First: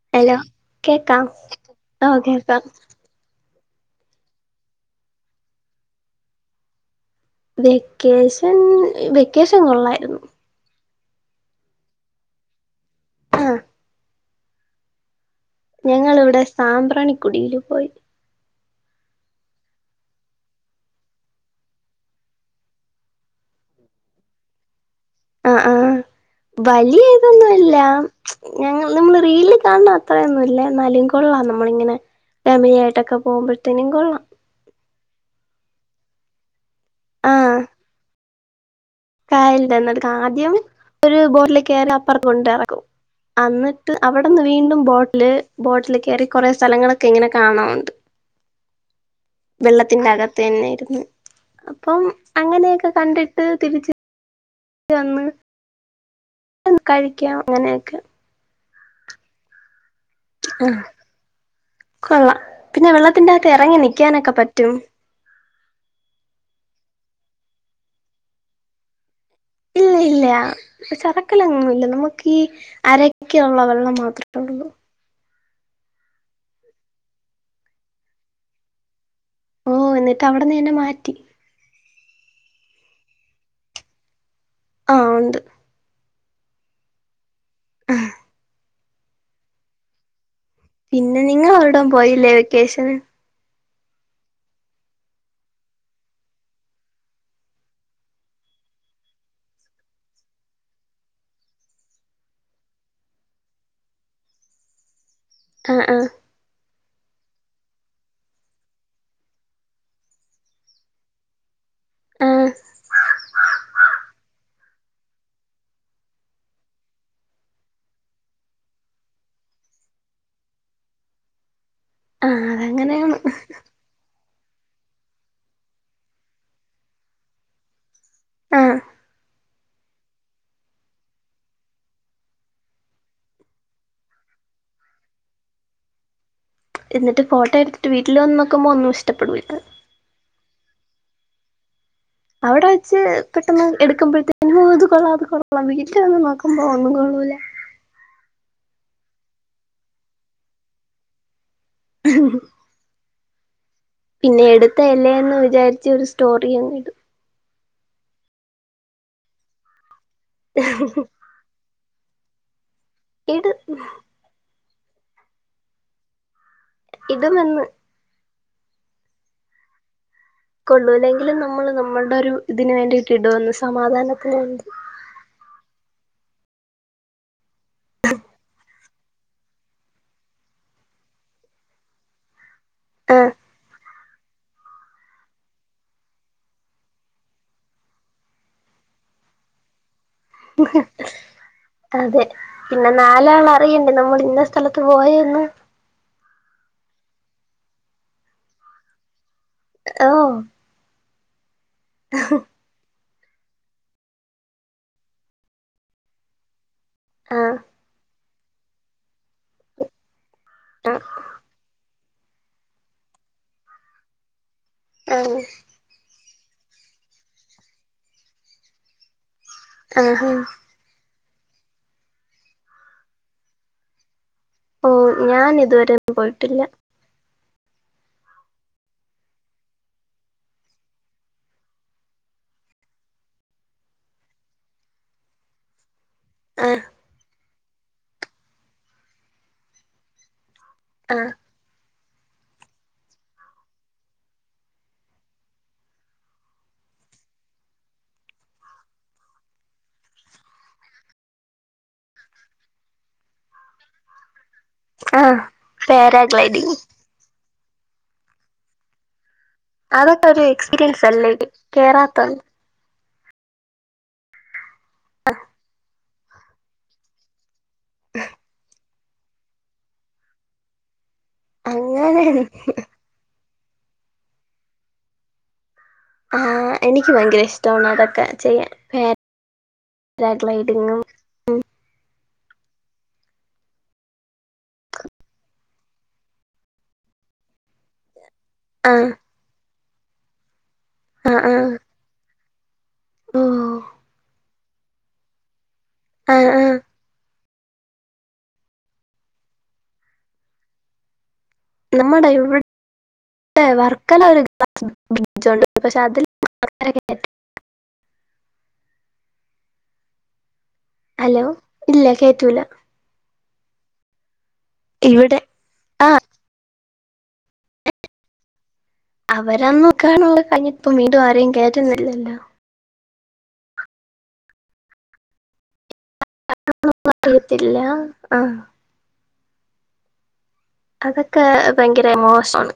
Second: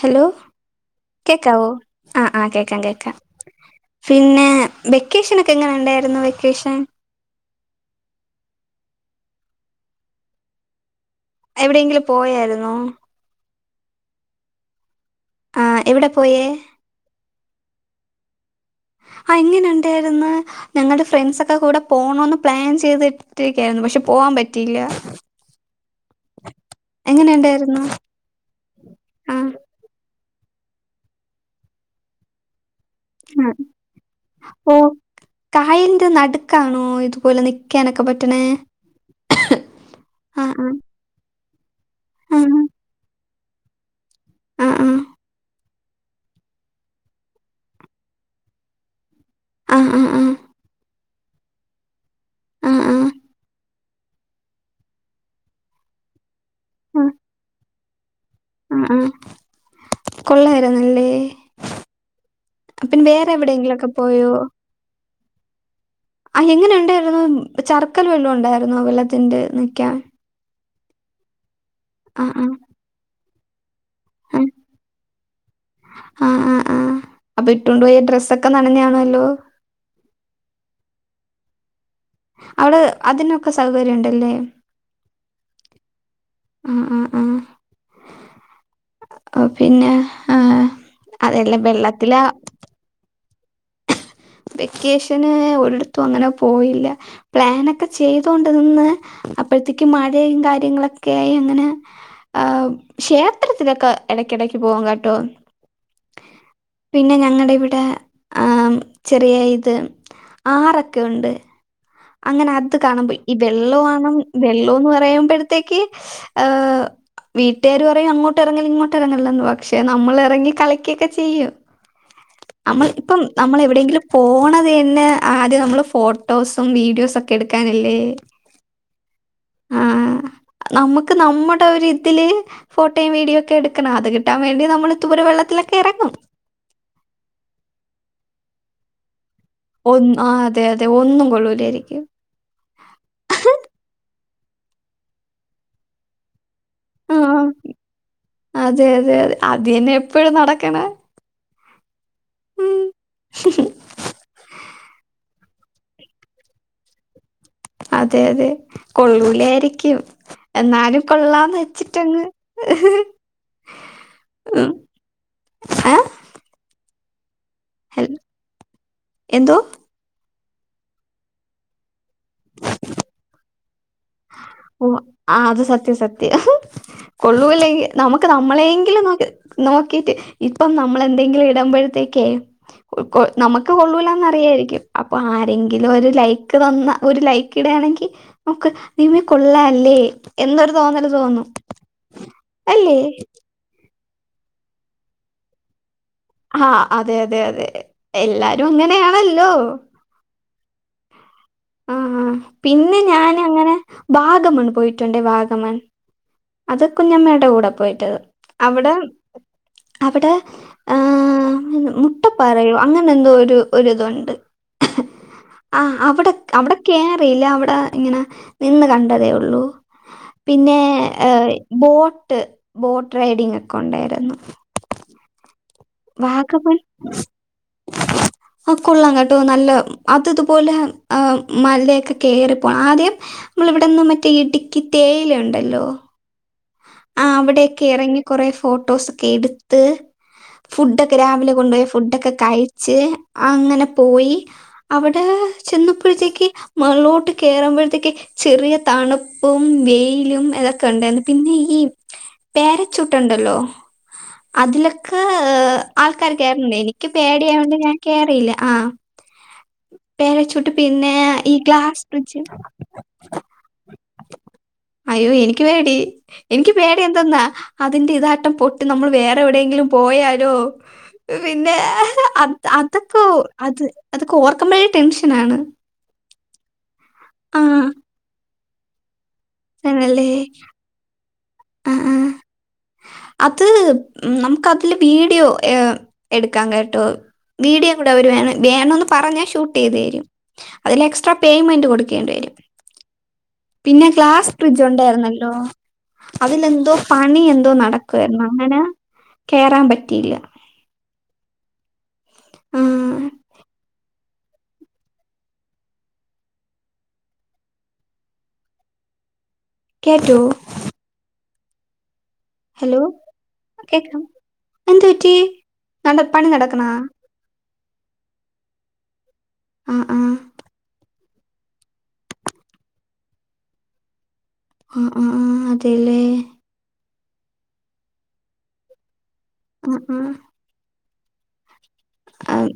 Hello കേക്കാം കേക്കാവോ ആഹ് ആഹ് കേക്കാം കേക്കാം പിന്നെ വെക്കേഷൻ ഒക്കെ എങ്ങനെ ഉണ്ടായിരുന്നു വെക്കേഷൻ വെക്കേഷൻ വെക്കേഷൻ കൊള്ളായിരുന്നു എവിടെയെങ്കിലും പോയായിരുന്നോ? ആഹ് ആഹ് എവിടെ ഞങ്ങളിവിടെ പോയേ സാംമ്പ്രാണിക്കുടിൽ പോയി. എങ്ങനെ ഉണ്ടായിര്ന്ന്? ഞങ്ങളുടെ ഫ്രണ്ട്സക്കെ കൂടെ പോണന്ന് പ്ലാൻ ചെയ്തിട്ടിരിക്കായിരുന്നു പക്ഷെ പോവാൻ പറ്റിയില്ല അഹ് ആഹ് വലിയ എങ്ങനെ ഇതൊന്നുല്ല ഉണ്ടായിരുന്നു ഞങ്ങ നമ്മള് ആഹ് റീല് കാണ അത്രയൊന്നുല്ല ന്നാലും കൊള്ളാം നമ്മളിങ്ങനെ ഫാമിലി ആയിട്ട ആഹ് ഓഹ് കായലിന്റെ നടു ക്കാണോ ഇതുപോലെ നിക്കാനൊക്കെ പറ്റണേ കായൽൻ്റെ ന്നട്ക്ക് ആഹ് ആദ്യം ഒര്ബോട്ടില് കേറി അപ്പർത് കൊണ്ടോയ് ആഹ് അറ്ക്കും അന്നിട്ട് അവിടെന്ന് വീണ്ടും ആഹ് ബോട്ടില് ബോട്ടില് കയറി കുറേ സ്ഥലങ്ങളൊക്കെ ഇങ്ങനെ കാണാനുണ്ട് ആഹ് വെള്ളത്തിന്റെ ആഹ് ആഹ് ആഹ് അകത്ത് തന്നെയിരുന്നു അപ്പം ആഹ് ആഹ് അങ്ങനെയൊക്കെ കണ്ടിട്ട് തിരിച്ച് അന്ന് ആഹ് ആഹ് കഴിക്കാം അങ്ങനെയൊക്കെ ആഹ് ആഹ് കൊള്ളായിരുന്നല്ലേ കൊള്ളാം പിന്നെ വേറെ വെള്ളത്തിന്റെ അകത്ത് ഇറങ്ങി എവിടെയെങ്കിലൊക്കെ പോയോ? നിക്കാനൊക്കെ പറ്റും ആഹ് എങ്ങനെ ഉണ്ടായിരുന്നു ചർക്കല്ല് വല്ലോ ഉണ്ടായിരുന്നോ വെള്ളത്തിന്റെ നിക്കാൻ ഇല്ല ചറക്കലങ്ങും ഇല്ല ആ, നമുക്ക് ഈ ആ, അരക്കുള്ള വെള്ളം മാത്രമേ ഉള്ളൂ ആഹ് ആഹ് ആഹ് അപ്പൊ ഇട്ടൊണ്ട് പോയ ഡ്രസ്സൊക്കെ നനഞ്ഞ്കാണല്ലോ ഓഹ് എന്നിട്ട് അവിടെന്ന് തന്നെ മാറ്റി അവള് അതിനൊക്കെ സൗകര്യണ്ടല്ലേ? ആഹ് ഉണ്ട് ആഹ് ആഹ് ആഹ് ആഹ ഓഹ് പിന്നെ ആഹ് പിന്നെ നിങ്ങളൊരിടം പോയില്ലേ വെക്കേഷന്? വെക്കേഷന് ഒരിടത്തും അങ്ങനെ പോയില്ല പ്ലാനൊക്കെ ചെയ്തോണ്ട് നിന്ന് അപ്പോഴത്തേക്ക് മഴയും കാര്യങ്ങളൊക്കായി അങ്ങനെ ആഹ് ക്ഷേത്രത്തിലൊക്കെ ഇടക്കിടക്ക് പോവും കെട്ടോ ആഹ് ആഹ് പിന്നെ ഞങ്ങളിവിടെ ആം ചെറിയ ഇത് ആറൊക്കെ ഉണ്ട് ആ അങ്ങനെ അത് കാണാമ്പോയ് ഈ വെള്ളോ ആണ് വെള്ളംന്ന് പറയുമ്പോഴത്തേക്ക് ഏഹ് വീട്ടേര് പറയും അങ്ങോട്ട് ഇറങ്ങല്ല് ഇങ്ങോട്ട് ഇറങ്ങല്ല് പക്ഷേ നമ്മള് ഇറങ്ങി കളിക്കൊക്കെ ചെയ്യും ആ നമ്മൾ അതങ്ങനെയാണ് ഇപ്പം നമ്മൾ എവിടെയെങ്കിലും പോണത് തന്നെ ആദ്യം നമ്മള് ഫോട്ടോസും വീഡിയോസൊക്കെ എടുക്കാനല്ലേ ആ ആഹ് നമ്മക്ക് നമ്മുടെ ഒരിതില് ഫോട്ടോയും വീഡിയോ ഒക്കെ എടുക്കണം അത് കിട്ടാൻ വേണ്ടി നമ്മള് ഇതുപോലെ വെള്ളത്തിലൊക്കെ ഇറങ്ങും എന്നിട്ട് ഫോട്ടോ എടുത്തിട്ട് വീട്ടില് വന്ന് നോക്കുമ്പോ ഒന്നും ഇ്ടപ്പെടൂല്ലാ ഒന്നും ആഹ് അതെ അതെ ഒന്നും കൊള്ളൂലായിരിക്കും അവിടെ വച്ച് പെട്ടെന്ന് എടുക്കുമ്പോഴത്തേക്കും ഓഹ് ഇത് കൊള്ളാം അത് കൊള്ള വീട്ടിൽ വന്ന് നോക്കുമ്പോ ഒന്നും കൊള്ളൂല ആഹ് അതെ അതെ അത അതേനെ എപ്പഴും നടക്ക്ണേ ഉ [inaudible] പിന്നെ എടുത്ത അല്ലേന്ന് വിചാരിച്ച് ഒരു സ്റ്റോറി അങ്ങ് ഇടും അതെ അതെ കൊള്ളൂലായിരിക്കും എന്നാലും കൊള്ളാന്ന് ചിറ്റങ്ങ് എട് ഉം ഏഹ് ഇത് നിന്ന് ഹൽ എന്തോ കൊള്ളൂലെങ്കിലും നമ്മൾ നമ്മുടെ ഒരു ഇതിന് വേണ്ടിയിട്ട് ഇടുന്ന് സമാധാനത്തിന് വേണ്ടി ഓഹ് ആഹ് അത് സത്യം സത്യ കൊള്ളൂല്ലെങ്കിൽ നമുക്ക് നമ്മളേങ്കിലും നോക്കി നോക്കിറ്റ് ഇപ്പം നമ്മള് എന്തെങ്കിലും ഇടുമ്പോഴത്തേക്ക് ആഹ് നമുക്ക് കൊള്ളൂലന്നറിയായിരിക്കും അപ്പൊ ആരെങ്കിലും ഒരു ലൈക്ക് തന്ന ഒരു ലൈക്ക് ടയാണെങ്കി നമുക്ക് നീമേ കൊള്ളാല്ലേ എന്നൊരു തോന്നല് തോന്നും അതെ പിന്നെ അല്ലേ നാലാണ അറണ്ടണ്ട് നമ്മള ഇന്ന സ്ഥലത്ത് പോയരുന്നു ആഹ് അതെ അതെ അതെ എല്ലാരും അങ്ങനെയാണല്ലോ ഓഹ് ആഹ് പിന്നെ ഞാൻ അങ്ങനെ വാഗമൺ പോയിട്ടുണ്ട വാഗമൺ അത് കുഞ്ഞമ്മയുടെ ആഹ് കൂടെ പോയിട്ടത് അവിടെ അവിടെ ആഹ് ഇട്ടപറയൂ അങ്ങനെ എന്തോ ഒരു ഒ ഇതുണ്ട് ആഹ് അവിടെ അവിടെ കയറിയില്ല അവിടെ ഇങ്ങനെ നിന്ന് കണ്ടതേ ഉള്ളൂ ആഹ് ആഹ് ഉള്ളൂപിന്നെ ഹ ബോട്ട് ബോട്ട് റൈഡിങ് ഒക്കെ ഉണ്ടായിരുന്നു ഓഹ് ഞാൻ ഇതുവരെ പോയിട്ടില്ല വാഗമൺ ആഹ് കൊള്ളം കെട്ടും നല്ല അത് ഇതുപോലെ മലയൊക്കെ കേറിപ്പോണം ആദ്യം നമ്മള ഇവിടെന്നും മറ്റേ ഇടുക്കി തേയില ഉണ്ടല്ലോ ആഹ് ആഹ് അവിടെക്കെ ഇറങ്ങി കുറെേ ഫോട്ടോസ് ഒക്കെ എടു ത്ത് ഫുഡൊക്കെ ആഹ് രാവിലെ കൊണ്ട പോയിഫുഡൊക്കെ കഴിച്ച് അങ്ങനെ പോയി അവിടെ ചെന്നപ്പോഴത്തേക്ക് മളോട്ട് കേയറുമ്പോഴത്തേക്ക് ചെറിയ തണുപ്പും വെയിലും അതൊക്കെ ഉണ്ട് പിന്നെ ഈ പേരച്ചൂട്ടുണ്ടല്ലോ അതിലൊക്കെ ആഹ് ആൾക്കാര് പാരാഗ്ലൈഡിങ് കേയറണ്ട് എനിക്ക് പേടിയായൊണ്ട് ഞാൻ കയറിയില്ല ആഹ് അതൊക്കെ ഒരു പേരച്ചുട്ട് എക്സ്പീരിയൻസ് പിന്നെ അല്ലേ ഈ ഗ്ലാസ് ബ്രിഡ്ജ് കേറാത്തോണ്ട് അയ്യോ എനിക്ക് പേടി എനിക്ക് പേടി എന്തെന്നാ അതിന്റെ ഇതാട്ടം പൊട്ടി നമ്മൾ വേറെ എവിടെയെങ്കിലും പോയാലോ പിന്നെ അങ്ങനെ അതൊക്കെ അത് അതൊക്കെ ഓർക്കുമ്പോഴേ ടെൻഷൻ ആണ് ആഹ് എനിക്ക് ഭയങ്കര ഇഷ്ടമാണ് അതൊക്കെ ചെയ്യാൻ ആണല്ലേ പാരാഗ്ലൈഡിങ്ങും ആഹ് ആഹ് അത് നമുക്ക് അതില് വീഡിയോ എടുക്കാം കേട്ടോ വീഡിയോ കൂടെ അവർ വേ വേണന്ന് ആഹ് പറഞ്ഞാൽ ഷൂട്ട് ചെയ്തേക്കുന്നേ അതില് എക്സ്ട്രാ ആഹ് ആഹ് പേയ്മെന്റ് കൊടുക്കേണ്ടി വരും ഓ പിന്നെ ഗ്ലാസ്ഫ്രിഡ്ജ് ഉണ്ടായിരുന്നല്ലോ ആഹ് ആഹ് അതിലെന്തോ പണി എന്തോ നടക്കുവായിരുന്നു അങ്ങനെ കേയറാൻ പറ്റിയില്ല നമ്മുടെ ആഹ് ഇവിടെ വർക്കല ഒരു ബ്രിജ് ഉണ്ട് പക്ഷെ അതില് കേറാൻ [unintelligible] [unintelligible] കേറ്റോ ഹലോ ഇല്ല കേറ്റൂല ഹലോ കേക്കാം എന്ത്പറ്റി ഇവിടെ ആ നട പണി നടക്കണ ആഹ് ആഹ് അവരന്നൊക്കണുള്ള കഴിഞ്ഞിട്ട [unintelligible] ഇപ്പ വീടും ആരും കേറ്റുന്നില്ലല്ലോ ആഹ് ആഹ് ആഹ് അതല്ലേ ത്തില്ല ആഹ് [unintelligible] ആഹ് ആഹ് അതൊക്കെ ഭയങ്കര ആഹ് മോശമാണ്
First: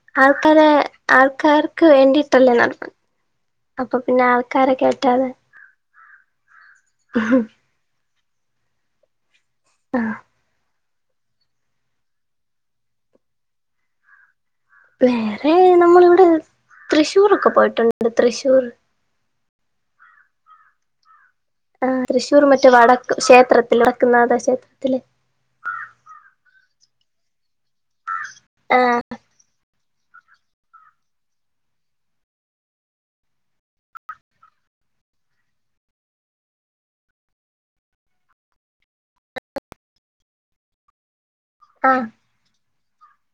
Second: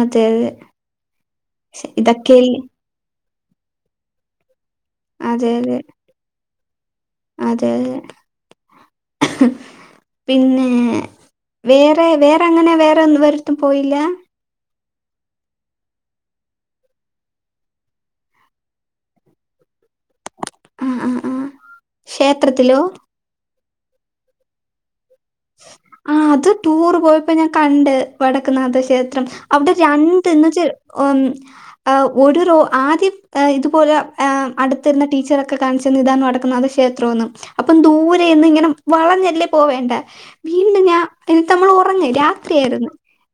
അതെ അതെ ആൾക്കാരെ ആൾക്കാർക്ക് ശ്ശെ, വേണ്ടിട്ടല്ലേ ഇതൊക്കെയല്ലേ അപ്പൊ പിന്നെ ആൾക്കാര കേറ്റാതെ അതെതെ ഉ! ! ! ! ! അതെ ആഹ് പിന്നെ വേറെ വേറെങ്ങനെ വേറെ ഒന്നും വരത്തും പോയില്ല? വേറെ നമ്മളിവിടെ തൃശ്ശൂർൊക്കെ പോയിട്ടുണ്ട്. തൃശ്ശൂർ ആഹ് ആഹ് ആഹ് ആ തൃ്ശൂർ മറ്റേ ക്ഷേത്രത്തിലോ വടക്ക് ക്ഷേത്രത്തിൽ വടക്കനാഥ ക്ഷേത്രത്തില് ആഹ് അത് ടൂറ് പോയപ്പോ ഞാൻ കണ്ട് വടക്ക്നാഥ ആ ക്ഷേത്രം അവിടെ രണ്ട്ന്ന്ച് ഉം ആഹ് ഒരു റു ആദ്യം ഇതുപോലെ അടുത്തിരിന്ന ടീച്ചറൊക്കെ കാണിച്ചെന്ന് ഇതാണ് വടക്കു നാഥ ക്ഷേത്രം ക്ഷേത്രന്നും അപ്പം ദൂരെന്ന് ഇങ്ങനെ വളഞ്ഞല്ലേ പോവേണ്ട വീണ്ടും ഞാൻ ഇന്നിട്ട് നമ്മൾ ഉറങ് ആ രാത്രിയായിരുന്നു.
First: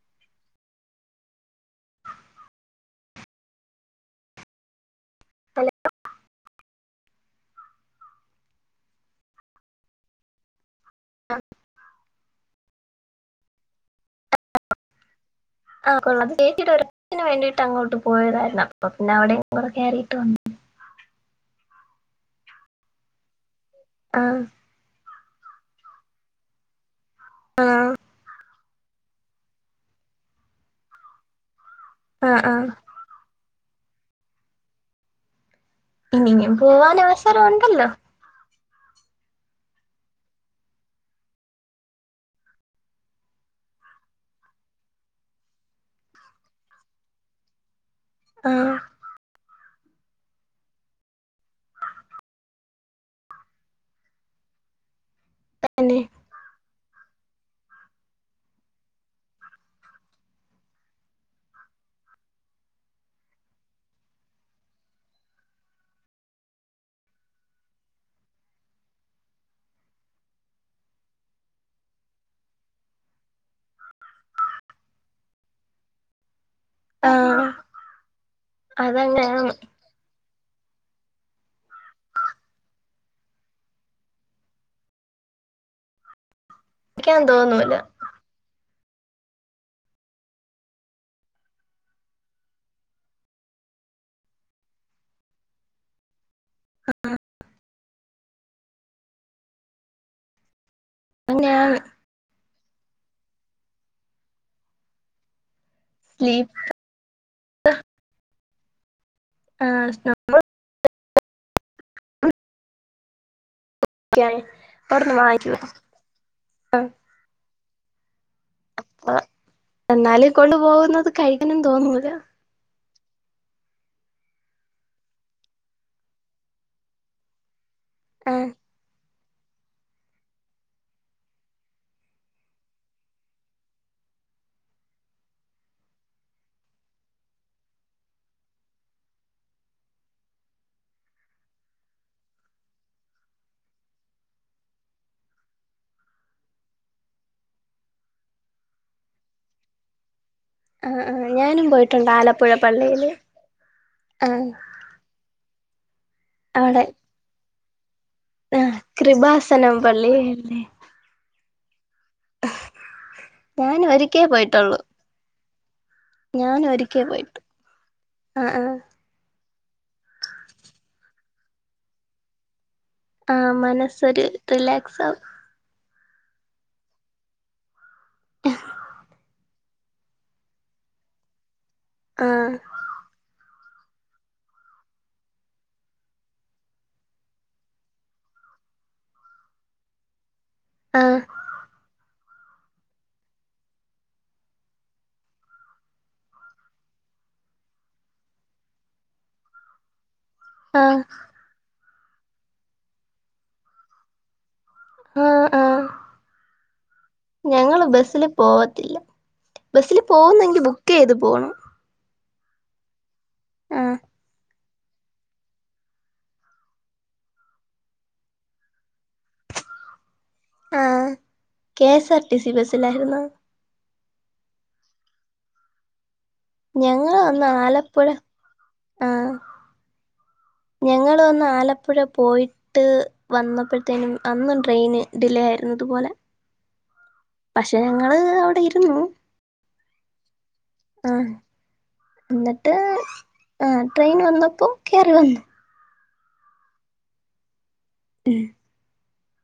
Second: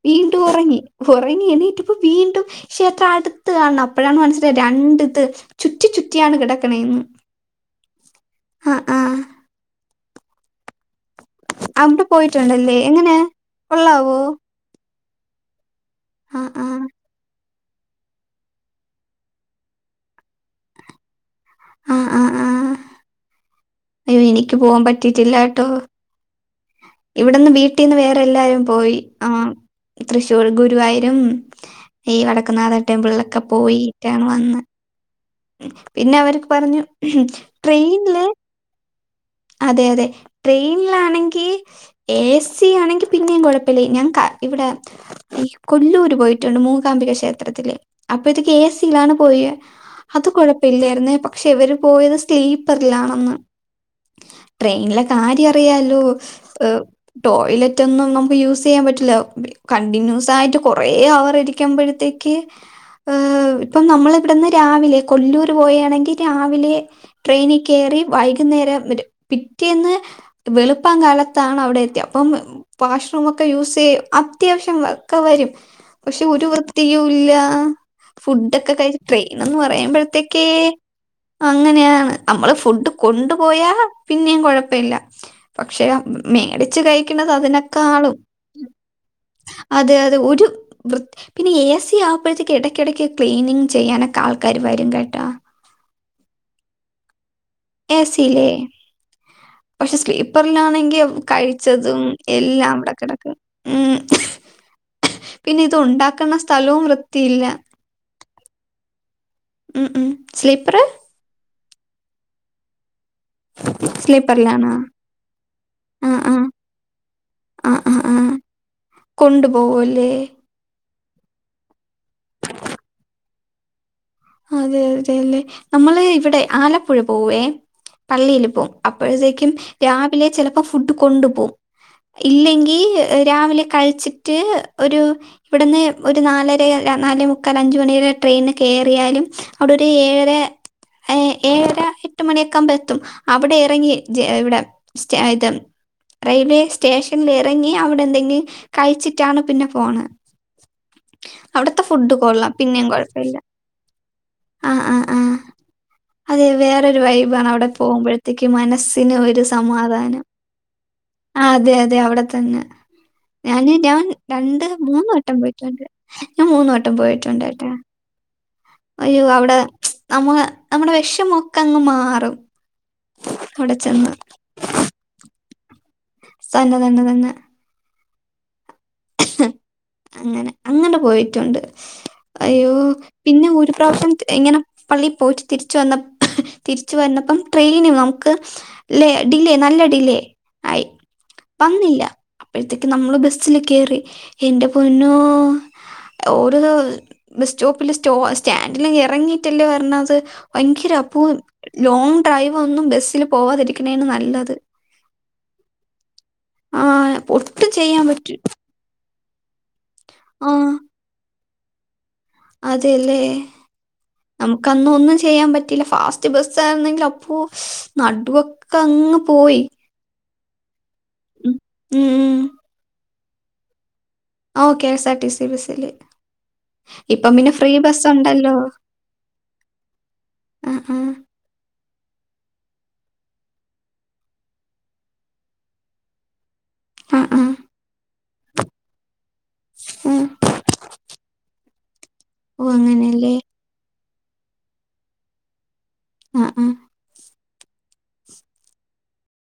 വീണ്ടും ഉറങ്ങി. ഉറങ്ങി എണിറ്റപം വീണ്ടും ക്ഷേത്രം അടുത്ത് കാണണം. അപ്പഴാണ് മനസ്സിലായത് രണ്ട് ത് ചുറ്റി ചുറ്റിയാണ് കിടക്കണന്ന്. ആഹ് ആഹ് ആഹ് അവിടെ പോയിട്ടുണ്ടല്ലേ? എങ്ങനെ കൊള്ളാവോ? ആ കൊള്ള കേിട്ടന് വേണ്ടിയിട്ട് അങ്ങോട്ട് [inaudible] [inaudible] പോയതായിരുന്നു. അപ്പൊ പിന്നെ അവിടെ കയറിയിട്ട് വന്നു. ആഹ് ആഹ് ആഹ് അയ്യോ ആ എനിക്ക് പോവാൻ പറ്റിയിട്ടില്ല കേട്ടോ. ഇവിടെന്ന് വീട്ടിന്ന് ആ വേറെ എല്ലാരും പോയി. ആഹ് തൃശ്ശൂർ ഗുരുവായൂരും ഈ ആ ആ വടക്കനാഥ ടെമ്പിളിലൊക്കെ പോയിട്ടാണ് വന്ന്. പിന്നെ അവർക്ക് ഇനിയും പറഞ്ഞു പോവാൻ അവസരം ഉണ്ടല്ലോ ട്രെയിനില് അതെ അതെ. ട്രെയിനിലാണെങ്കിൽ ഏ സി യാണെങ്കിൽ പിന്നെ കുഴപ്പല്ല. ഞാൻ കാ ഇവിടെ ഈ കൊല്ലൂര് പോയിട്ടുണ്ട്. മൂകാംബിക ക്ഷേത്രത്തില് അപ്പൊ ഇത് ആ ഏ സിയില്ലാണ്ട് പോയേ. അത് കൊഴപ്പല്ലായിരുന്നേ പക്ഷെ ഇവര് പോയത് സ്റ്റീപ്പറിലാണെന്ന്. ട്രെയിനിലെ തന്നെ കാര്യയറിയാലോ? ഏഹ് ടോയ്ലറ്റ് ഒന്നും നമുക്ക് യൂസ് ചെയ്യാൻ പറ്റില്ല. കണ്ടിന്യൂസായിട്ട് കുറേ അവർ ഇരിക്കുമ്പോഴത്തേക്ക് ഇപ്പം നമ്മള ഇവിടുന്ന് രാവിലെ കൊല്ലൂർ പോയയാണെങ്കിൽ രാവിലെ ട്രെയിനി കേറി വൈകുന്നേരം വരും. പിറ്റേന്ന് വെളുപ്പാൻ കാലത്താണ് അവിടെ എത്തിയത്. അപ്പം വാഷ്റൂമൊക്കെ യൂസ് ചെയ്യും. അത്യാവശ്യം ഒക്കെ വരും. പക്ഷെ ഒരു വൃ ത്തിയു ആ ല്ല. ഫുഡ് ഒക്കെ കഴി ട്രെയിൻ അതങ്ങനെയാണ് എന്ന് പറയുമ്പോഴത്തേക്കേ അങ്ങനെയാണ്. നമ്മള് ഫുഡ് കൊണ്ടു പോയാ പിന്നെയും കുഴപ്പ ഇല്ല. പക്ഷെ മേടിച്ചു ഇരിക്കാൻ കഴിക്കുന്നത് തോന്നൂല അതിനൊക്കാളും അതെ അതെ ഒരു വൃ പിന്നെ എ സി ആവുമ്പോഴത്തേക്ക് ഇടയ്ക്കിടയ്ക്ക് ക്ലീനിങ് ചെയ്യാനൊക്കെ ആൾക്കാാര് വരും. കേട്ടോ എ സില്ലേ പക്ഷെ സ്ലീപ്പറിലാണേ ക്യോ അങ്ങനെയാണ് കഴിച്ചതും എല്ലാം അവടെ കെടക്കും. മ് പിന്നെ ഇത് ഉണ്ടാക്കുന്ന സ്ലീപ്പ് സ്ഥലവും വൃത്തിയില്ല. ഉം ഉം സ്ലിപ്പറ് സ്ലീപ്പറിലാണ? അവിടുന്ന് വാങ്ങിക്കുക ആഹ് ആഹ് ആ, ആഹ് ആ ഹ് ആഹ് അ എന്നാലും കൊണ്ടു പോകുന്നത് കഴിക്കാനും തോന്നൂല. അതെ അതെല്ലെ നമ്മള് ഇവിടെ ആലപ്പുഴ പോവേ ആ പള്ളിൽ പോവും. അപ്പോഴത്തേക്കും രാവിലെ ചിലപ്പോ ഫുഡ് കൊണ്ടു പോകും. ഇല്ലെങ്കിൽ രാവിലെ കഴിച്ചിട്ട് ഒരു ഇവിടുന്ന് ഒരു നാലര നാലേ മുക്കാൽ അഞ്ചു മണി വരെ ട്രെയിൻ കേറി യാലും അവടെ ഒരു ഏഴര ഏ ഏഴര എട്ട് മണിയൊക്കെ ആകുമ്പോ എത്തും. അവിടെ ഇറങ്ങി ഇവിടെ സ്റ്റായ് തെൻ റെയിൽവേ സ്റ്റേഷനിൽ ഇറങ്ങി അവിടെ എന്തെങ്കിലും കഴിച്ചിട്ടാണ് പിന്നെ പോണത്. ആഹ് ആഹ് ഞാനും പോയിട്ടുണ്ട് ആലപ്പുഴ കൊള്ളാം പിന്നെയും പള്ളിയില് കൊഴപ്പല്ല. ആഹ് ആഹ് ആഹ് ആഹ് അതെ അവിടെ വേറൊരു വൈബാണ് അവിടെ പോകുമ്പഴ് ത്തേക്ക് ആ മനസ്സിന് ഒരു കൃപാസനം സമാദാനം പള്ളിയല്ലേ ആഹ് അതെ അതെ അവിടെത്തന്നെ ഞാന് ഞാൻ ഒരിക്കേ രണ്ട് പോയിട്ടുള്ളൂ മൂന്ന് വട്ടം പോയിട്ടുണ്ട് ഞാൻ മൂന്നു വട്ടം പോയിട്ടുണ്ട് കേട്ടോ ആഹ് ആഹ് അയ്യോ അവിടെ നമ്മള് നമ്മുടെ വെഷമൊക്കെ അങ്ങ് മാറും ആഹ് അവിടെ ചെന്ന്. മനസ്സൊരു റിലാക്സാവും തന്ന തന്നെ തന്നെ ഉ അങ്ങനെ അങ്ങനെ പോയിട്ടുണ്ട് ആഹ് അയ്യോ പിന്നെ ഒരു പ്രാവശ്യം ഇങ്ങനെ പള്ളീ പോയിട്ട് തിരിച്ചു വന്ന തിരിച്ചു വന്നപ്പം ട്രെയിനി നമുക്ക് ലേ ഡിലേ നല്ല ഡിലേ ആയി ആഹ് വന്നില്ല അപ്പഴത്തേക്ക് നമ്മള് ബസ്സില് കേറി എന്റെ പൊന്നോ ഓരോ ബസ് സ്റ്റോപ്പില് സ്റ്റോ സ്റ്റാൻഡിലും എറങ്ങിയിട്ടല്ലേ വരണത് ഭയങ്കര ആഹ് അപ്പൂ ലോങ് ഡ്രൈവ് ഒന്നും ബസ്സിൽ പോവാതിരിക്കണണേണ് നല്ലത് ആഹ് ആഹ് ആ ഒട്ടും ഞങ്ങള് ചെയ്യാൻ ബസില് പറ്റും പോവത്തില്ല ബസ്സില് പോവുന്നെങ്കിൽ ബുക്ക് ചെയ്ത് പോണം അതേലെ ആഹ് നമുക്ക് അന്ന് ഒന്നും ചെയ്യാൻ പറ്റില്ല ഫാസ്റ്റ് ബസ്സ് ആര്ന്നെങ്കിൽ അപ്പോ നടുവൊക്കെ അങ്ങ് പോയി ആഹ് ഉം, കെ എസ് ആർ ഉം. ടി സി ബസ്സിലാരുന്നോ? ഓ K S R T C ബസ്സില് ഞങ്ങള് അന്ന് ആലപ്പുഴ ഉണ്ടല്ലോ ആഹ് ആ ആ ഞങ്ങളും അന്ന് ആല പ്പുഴ പോയിട്ട് വന്നപ്പഴത്തേനും അന്നും ട്രെയിൻ ഡിലേ ആയിര്ന്നു ഇതുപോലെ ആ ആ പക്ഷെ ഞങ്ങള് അവിടെ ഇരുന്നു ഉം ആഹ് ഓഹ് എന്നിട്ട് അങ്ങനെയല്ലേ ആ ട്രെയിൻ വന്നപ്പോൾ കേറി വന്നു ആഹ് ആഹ് ഉം